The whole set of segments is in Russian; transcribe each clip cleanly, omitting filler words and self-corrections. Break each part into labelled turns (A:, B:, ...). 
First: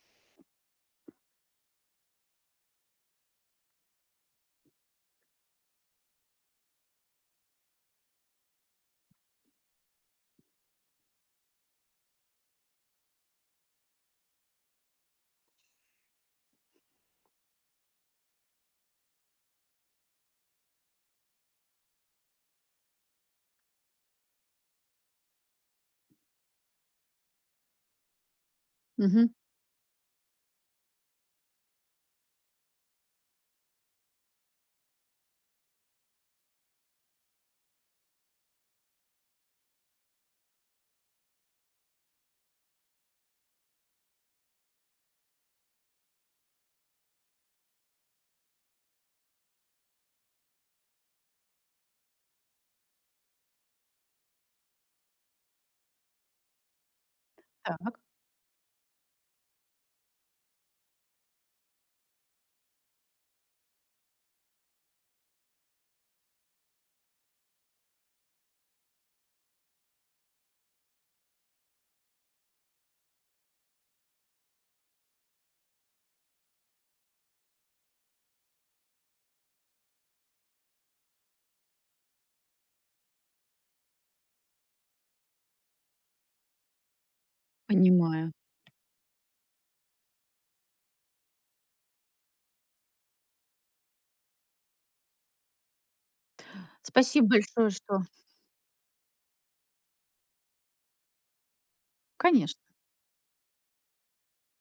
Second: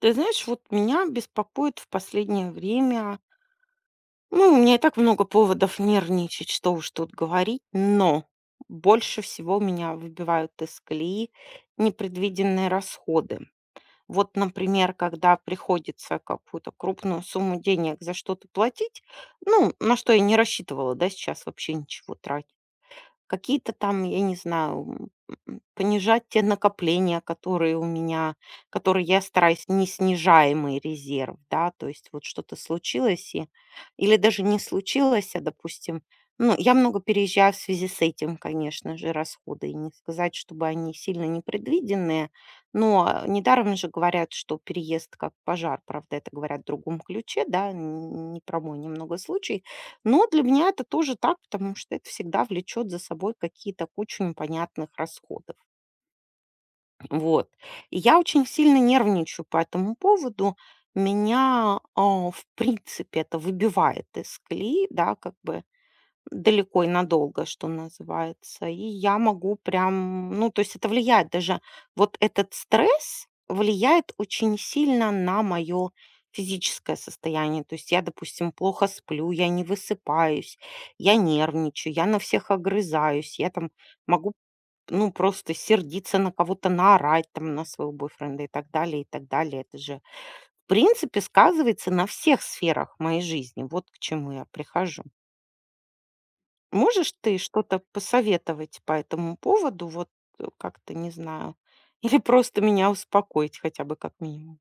A: Ты знаешь, вот меня беспокоит в последнее время. Ну, у меня и так много поводов нервничать, что уж тут говорить, но больше всего меня выбивают из колеи непредвиденные расходы. Вот, например, когда приходится какую-то крупную сумму денег за что-то платить, ну, на что я не рассчитывала, да, сейчас вообще ничего тратить какие-то там, я не знаю, понижать те накопления, которые у меня, которые я
B: Мгм.
A: стараюсь не снижаемый резерв, да, то есть вот что-то случилось, и, или даже не случилось, допустим, ну, я много переезжаю в связи с этим, конечно же, расходы, и не сказать, чтобы они сильно непредвиденные, но недаром же говорят, что переезд как пожар, правда, это говорят в другом ключе, да, не про мой немного случай, но для меня это тоже так, потому что это всегда влечет за собой какие-то кучу непонятных расходов. Вот. И
B: Так.
A: я очень сильно нервничаю по этому поводу. Меня, в принципе, это выбивает из колеи, да, как бы далеко и надолго, что называется. И я могу прям, ну, то есть это влияет даже, вот этот стресс влияет очень сильно на мое физическое состояние. То есть я, допустим, плохо сплю, я не высыпаюсь, я нервничаю, я на всех огрызаюсь, я там могу, ну, просто сердиться на кого-то, наорать там на своего
B: Понимаю.
A: бойфренда и так далее, и так далее. Это же, в принципе, сказывается на всех сферах моей жизни. Вот к чему я прихожу. Можешь
B: Спасибо
A: ты
B: большое,
A: что-то
B: что
A: посоветовать по этому поводу? Вот как-то, не знаю. Или просто
B: Конечно,
A: меня успокоить хотя бы как минимум.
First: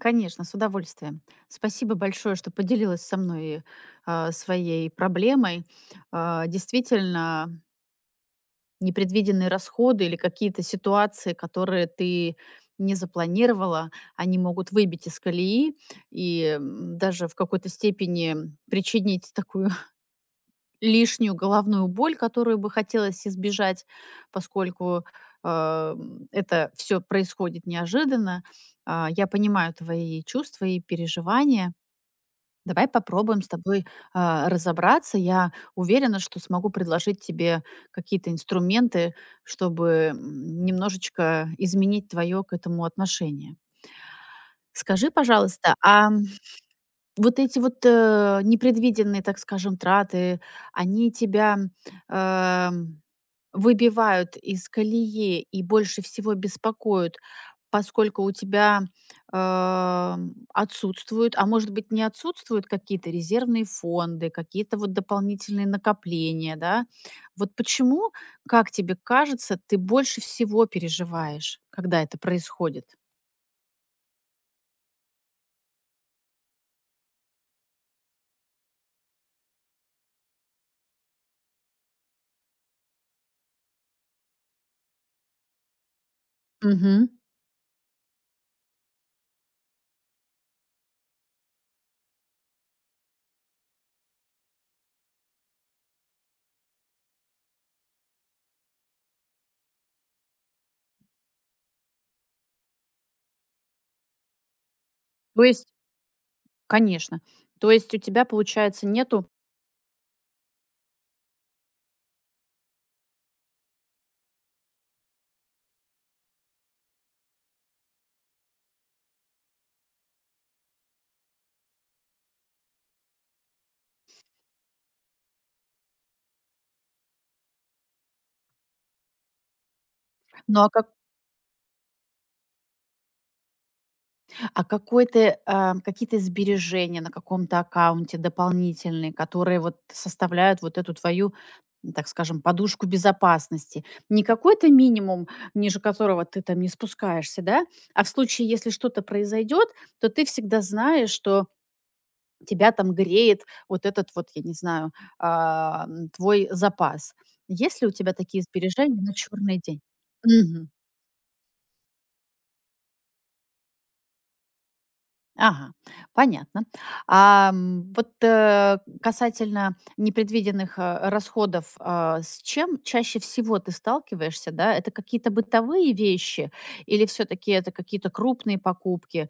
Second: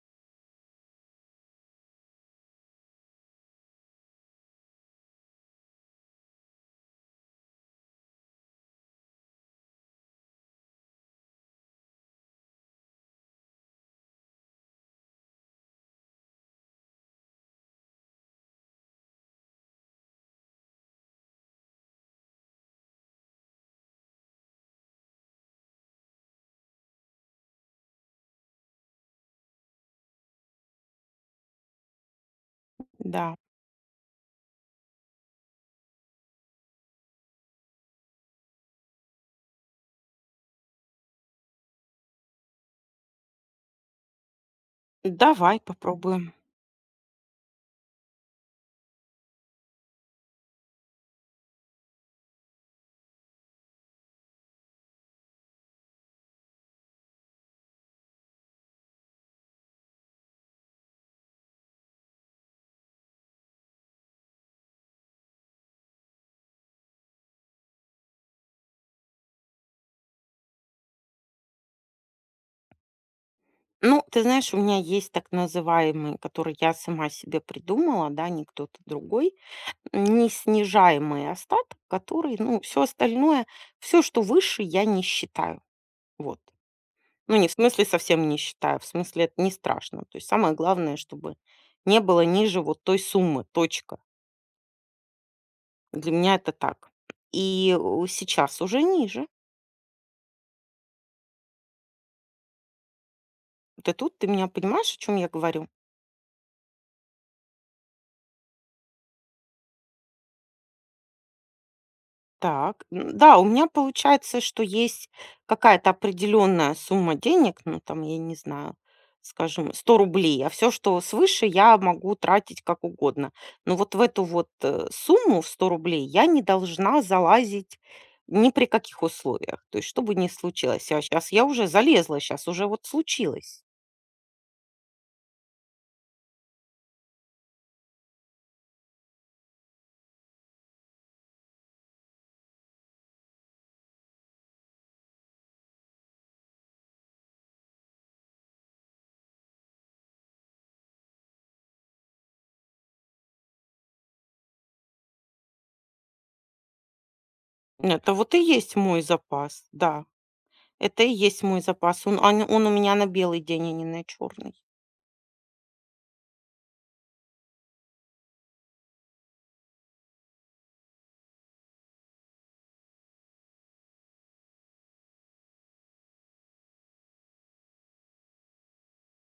B: конечно, с удовольствием. Спасибо большое, что поделилась со мной, своей проблемой. Действительно, непредвиденные расходы или какие-то ситуации, которые ты не запланировала, они могут выбить из колеи и даже в какой-то степени причинить такую лишнюю головную боль, которую бы хотелось избежать, поскольку это все происходит неожиданно. Я понимаю твои чувства и переживания. Давай
A: Да.
B: попробуем с тобой разобраться. Я уверена, что смогу предложить тебе какие-то инструменты, чтобы немножечко изменить твое к этому отношение. Скажи,
A: Давай
B: пожалуйста, а
A: попробуем.
B: вот эти вот, непредвиденные, так скажем, траты, они тебя, эм, выбивают из колеи и больше всего беспокоят, поскольку у тебя, отсутствуют, а может быть, не отсутствуют какие-то резервные фонды, какие-то вот дополнительные накопления, да? Вот почему, как тебе кажется, ты больше всего переживаешь, когда это происходит?
A: Ну, ты знаешь, у меня есть так называемые, которые я сама себе придумала, да, не кто-то другой, неснижаемый остаток, который, ну, все остальное, все, что выше, я не считаю. Вот.
B: Мгм.
A: Ну, не в смысле совсем не считаю, в смысле это не страшно. То есть самое главное, чтобы не было ниже вот той суммы, точка. Для меня это так. И у сейчас уже ниже. Ты тут, ты меня понимаешь, о чем я
B: То есть
A: говорю?
B: Конечно. То есть у тебя, получается, нету.
A: Так, да, у меня получается, что есть какая-то определенная сумма денег, ну там, я не знаю, скажем, 100 рублей, а все, что свыше, я могу тратить как угодно. Но вот в эту вот сумму в 100 рублей я не должна залазить ни при каких условиях. То есть, что бы ни
B: ну, а как
A: случилось. А сейчас я уже залезла, сейчас уже вот случилось.
B: Какие-то сбережения на каком-то аккаунте дополнительные, которые вот составляют вот эту твою, так скажем, подушку безопасности. Не какой-то минимум, ниже которого ты там не спускаешься, да, а в случае, если что-то произойдет, то ты всегда знаешь, что тебя там греет вот этот вот, я не знаю, твой запас. Есть ли у тебя
A: Это вот и
B: такие
A: есть
B: сбережения
A: мой
B: на черный
A: запас,
B: день?
A: да.
B: Мгм.
A: Это и есть мой запас. Он у меня на белый день, а не на черный.
B: Ага, понятно. Вот касательно непредвиденных расходов, с чем чаще всего ты сталкиваешься, да? Это какие-то бытовые вещи или все-таки это какие-то крупные покупки,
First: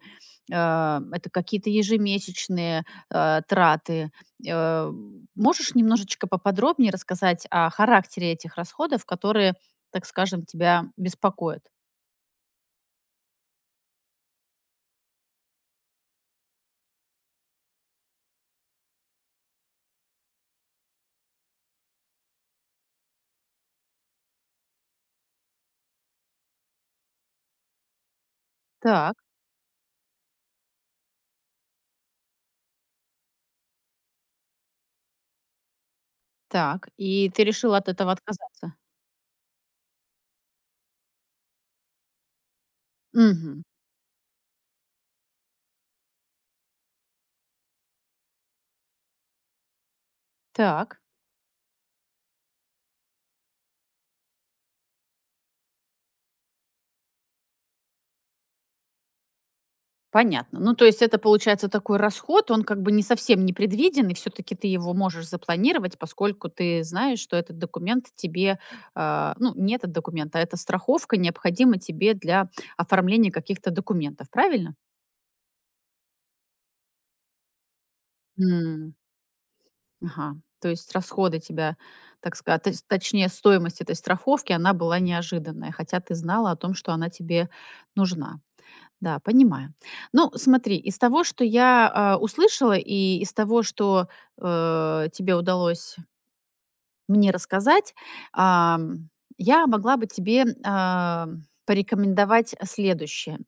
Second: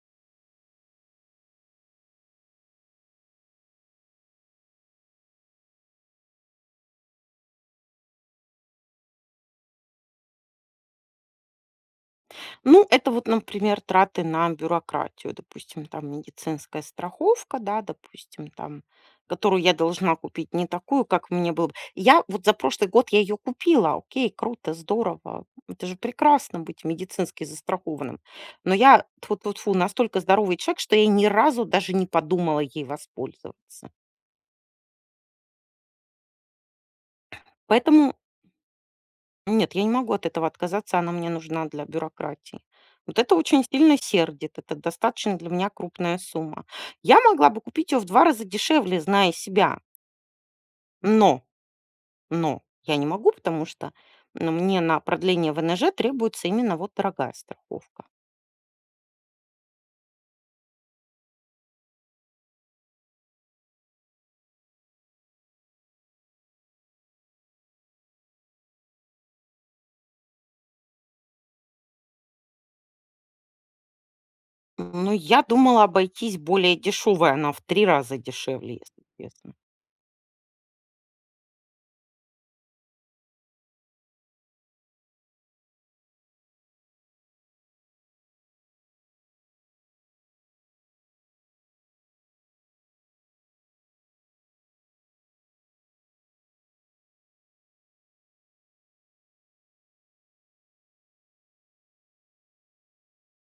B: это какие-то ежемесячные траты? Э, можешь немножечко поподробнее рассказать о характере этих расходов, которые, так скажем, тебя беспокоят?
A: Ну, это вот, например, траты на бюрократию. Допустим, там медицинская страховка, да, допустим, там, которую я должна купить, не такую, как мне было бы. Я вот за прошлый год я ее купила. Окей, круто, здорово. Это же прекрасно быть медицински застрахованным. Но я
B: Так,
A: тьфу тьфу тьфу настолько здоровый человек, что я ни разу даже не подумала ей воспользоваться.
B: так. И ты решила от этого
A: Поэтому
B: отказаться?
A: нет, я не могу от этого отказаться, она мне нужна для бюрократии. Вот это
B: Мгм.
A: очень сильно сердит, это достаточно для меня крупная сумма. Я могла бы купить ее в 2 раза дешевле, зная себя,
B: Так,
A: но, но я не могу, потому что, ну, мне на продление ВНЖ требуется именно вот дорогая страховка.
B: понятно. Ну, то есть это получается такой расход, он как бы не совсем непредвиденный, все-таки ты его можешь запланировать, поскольку ты знаешь, что этот документ тебе, не этот документ, а эта страховка необходима тебе для оформления каких-то документов, правильно?
A: Ну, я думала обойтись более дешевой, она в 3 раза дешевле,
B: М,
A: если честно.
B: Ага. То есть расходы тебя, так сказать, точнее, стоимость этой страховки, она была неожиданная, хотя ты знала о том, что она тебе нужна. Да, понимаю. Ну, смотри, из того, что я, услышала, и из того, что, тебе удалось мне рассказать, ам, я могла бы тебе, порекомендовать следующее.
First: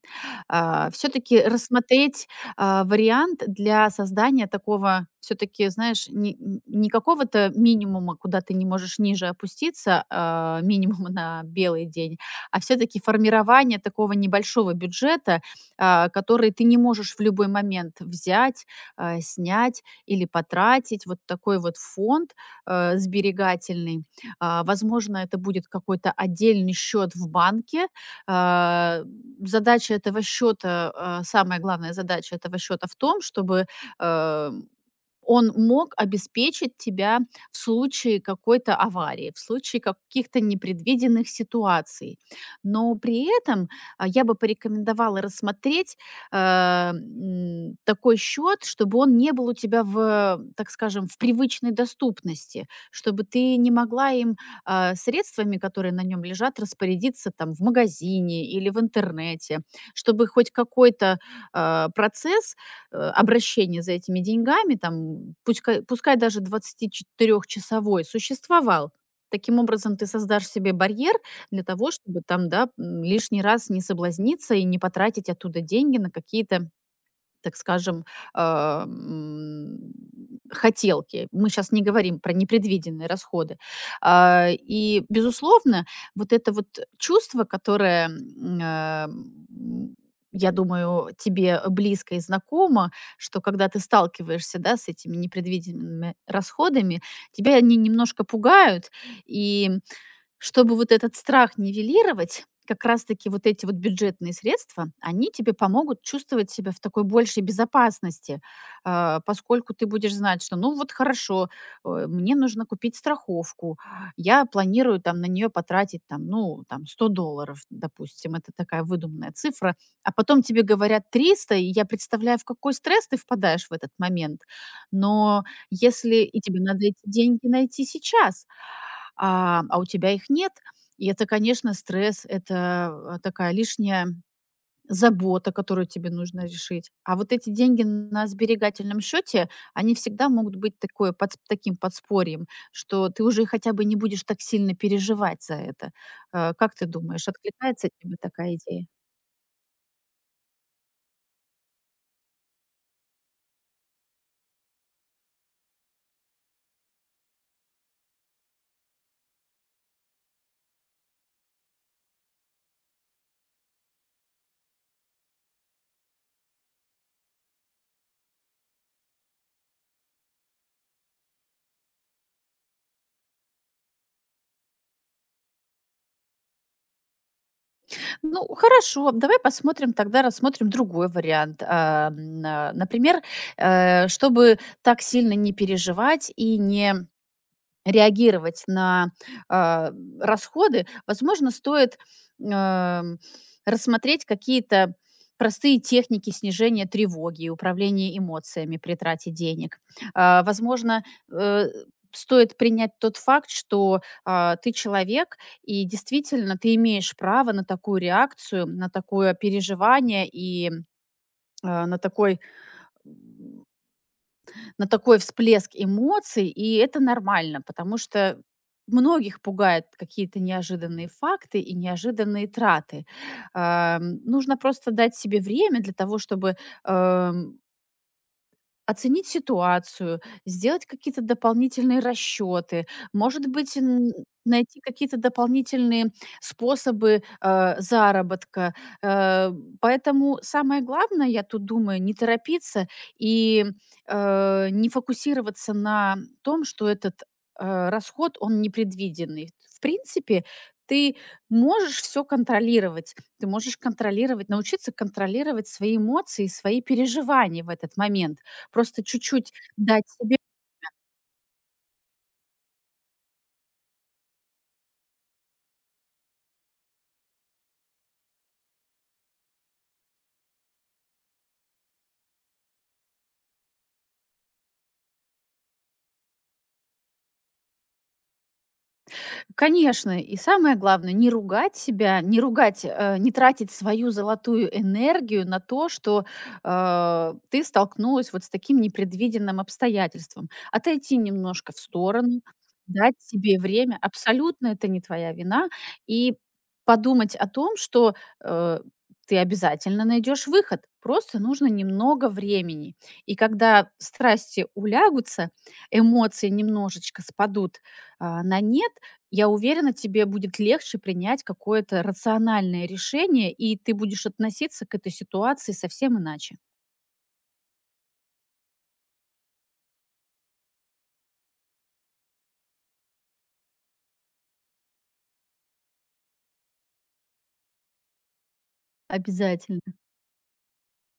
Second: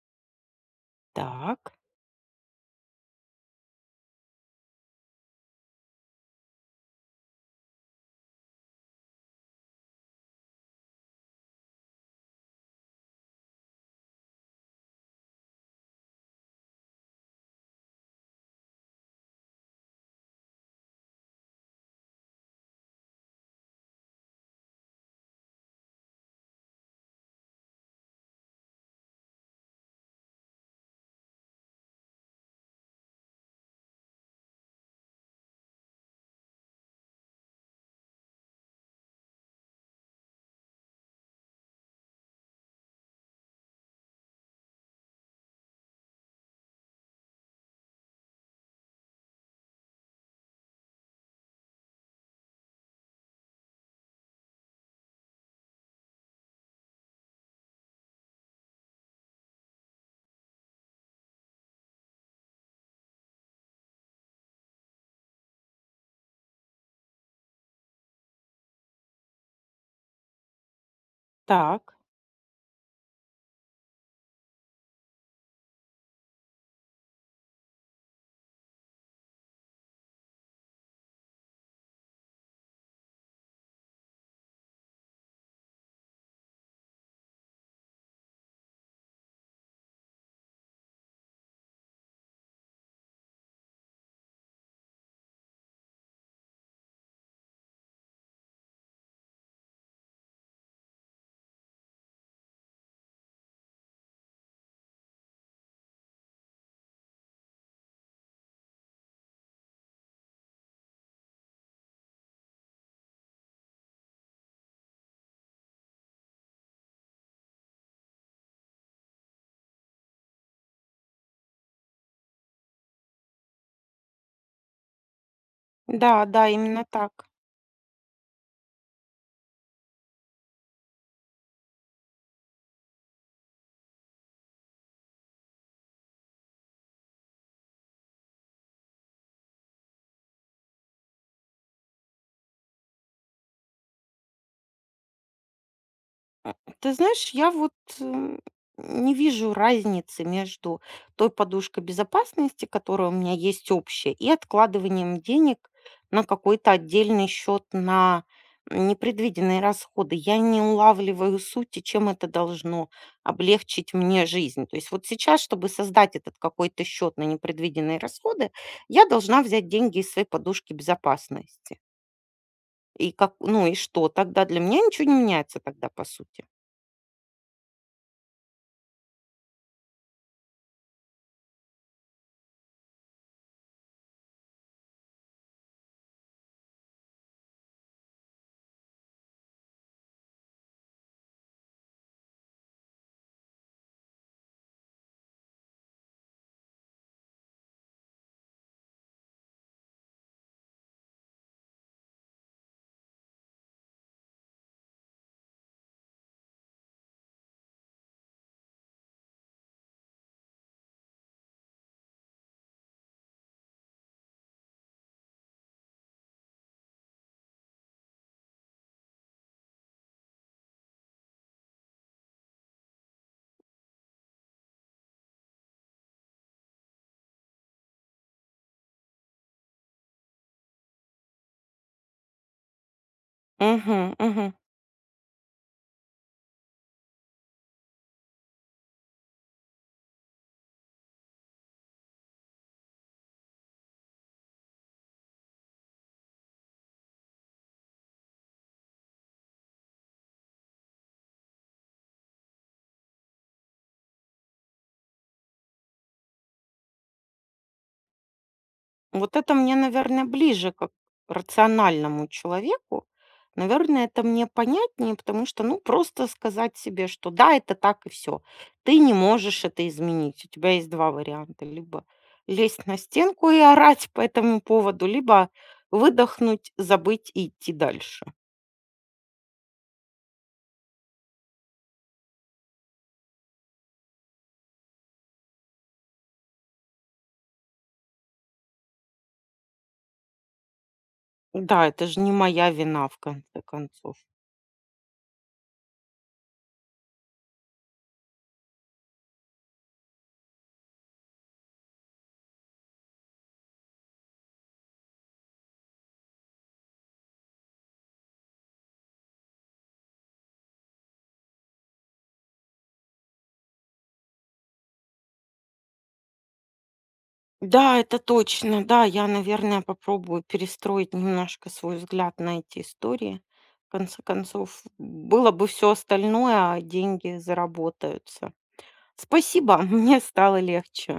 B: Все-таки
A: Так,
B: рассмотреть, вариант для создания такого, все-таки, знаешь, не какого-то минимума, куда ты не можешь ниже опуститься, минимума на белый день, а все-таки формирование такого небольшого бюджета, который ты не можешь в любой момент взять, снять или потратить. Вот такой вот фонд, сберегательный. Возможно, это будет какой-то отдельный счет в банке. А, задача этого счета, самая главная задача этого счета в том, чтобы, э, он мог обеспечить тебя в случае какой-то аварии, в случае каких-то непредвиденных ситуаций. Но при этом, я бы порекомендовала рассмотреть, э, такой счет, чтобы он не был у тебя в, так скажем, в привычной доступности, чтобы ты не могла им, средствами, которые на нем лежат, распорядиться там в магазине или в интернете, чтобы хоть какой-то, процесс обращение за этими деньгами, там, пускай даже 24-часовой существовал. Таким образом, ты создашь себе барьер для того,
A: так,
B: чтобы там, да, лишний раз не соблазниться и не потратить оттуда деньги на какие-то, так скажем, а, м, хотелки. Мы сейчас не говорим про непредвиденные расходы. И, безусловно, вот это вот чувство, которое, я думаю, тебе близко и знакомо, что когда ты сталкиваешься, да, с этими непредвиденными расходами, тебя они немножко пугают, и чтобы вот этот страх нивелировать, как раз-таки вот эти вот бюджетные средства, они тебе помогут чувствовать себя в такой большей безопасности, поскольку ты будешь знать, что, ну вот хорошо, мне нужно купить страховку, я планирую там на нее потратить там, ну, там 100 долларов, допустим, это такая выдуманная цифра, а потом тебе говорят 300, и я представляю, в какой стресс ты впадаешь в этот момент, но если
A: да,
B: и
A: да,
B: тебе
A: именно
B: надо эти
A: так.
B: деньги найти сейчас, а у тебя их нет. И это, конечно, стресс, это такая лишняя забота, которую тебе нужно решить. А вот эти деньги на сберегательном счете, они всегда могут быть такое, таким подспорьем, что ты уже хотя бы не будешь так сильно переживать за это. Как ты
A: Ты
B: думаешь,
A: знаешь, я вот
B: откликается тебе
A: э,
B: такая идея?
A: не вижу разницы между той подушкой безопасности, которая у меня есть общая, и откладыванием денег на какой-то отдельный счет на непредвиденные расходы. Я не улавливаю сути, чем это должно облегчить мне жизнь. То есть вот сейчас, чтобы создать этот какой-то счет на непредвиденные расходы, я должна взять деньги из своей подушки безопасности. И как, ну и что? Тогда для меня ничего не меняется тогда, по сути.
B: Ну, хорошо, давай посмотрим, тогда рассмотрим другой вариант. Например, чтобы так сильно не переживать и не реагировать на, а, расходы, возможно, стоит, эм, рассмотреть какие-то простые техники снижения тревоги и управления эмоциями при трате денег. Возможно, э, стоит принять тот факт, что, ты человек, и действительно ты имеешь право на такую реакцию, на такое переживание и, а, на такой, на такой всплеск эмоций, и это нормально, потому что многих пугают какие-то неожиданные факты и неожиданные траты. Нужно просто дать себе время для того, чтобы, эм, оценить ситуацию, сделать какие-то дополнительные расчеты, может быть,
A: Мгм,
B: н
A: мгм.
B: найти какие-то дополнительные способы, заработка. Э, поэтому самое главное, я тут думаю, не торопиться и, не фокусироваться на том, что этот, расход, он непредвиденный. В принципе, ты можешь все контролировать. Ты можешь контролировать, научиться контролировать свои эмоции и свои переживания в этот момент. Просто
A: Вот
B: чуть-чуть
A: это мне,
B: дать
A: наверное,
B: себе.
A: ближе как рациональному человеку. Наверное, это мне понятнее, потому что, ну, просто сказать себе, что да, это так и все. Ты не можешь это изменить. У тебя есть два варианта. Либо лезть на стенку и орать по этому поводу, либо выдохнуть, забыть и идти дальше.
B: Конечно, и самое главное, не ругать себя, не ругать, не тратить свою золотую энергию на то, что ты столкнулась вот с таким непредвиденным обстоятельством. Отойти немножко в
A: Да, это же не
B: сторону,
A: моя вина,
B: дать
A: в
B: себе
A: конце
B: время.
A: концов.
B: Абсолютно это не твоя вина. И подумать о том, что э, ты обязательно найдешь выход. Просто нужно немного времени. И когда страсти улягутся, эмоции немножечко спадут на нет, я уверена, тебе будет легче принять какое-то рациональное решение, и ты будешь относиться к этой ситуации совсем иначе.
A: Да, это точно. Да, я, наверное, попробую перестроить немножко свой взгляд на эти истории. В конце концов, было бы все остальное, а деньги заработаются. Спасибо,
B: Обязательно.
A: мне стало легче.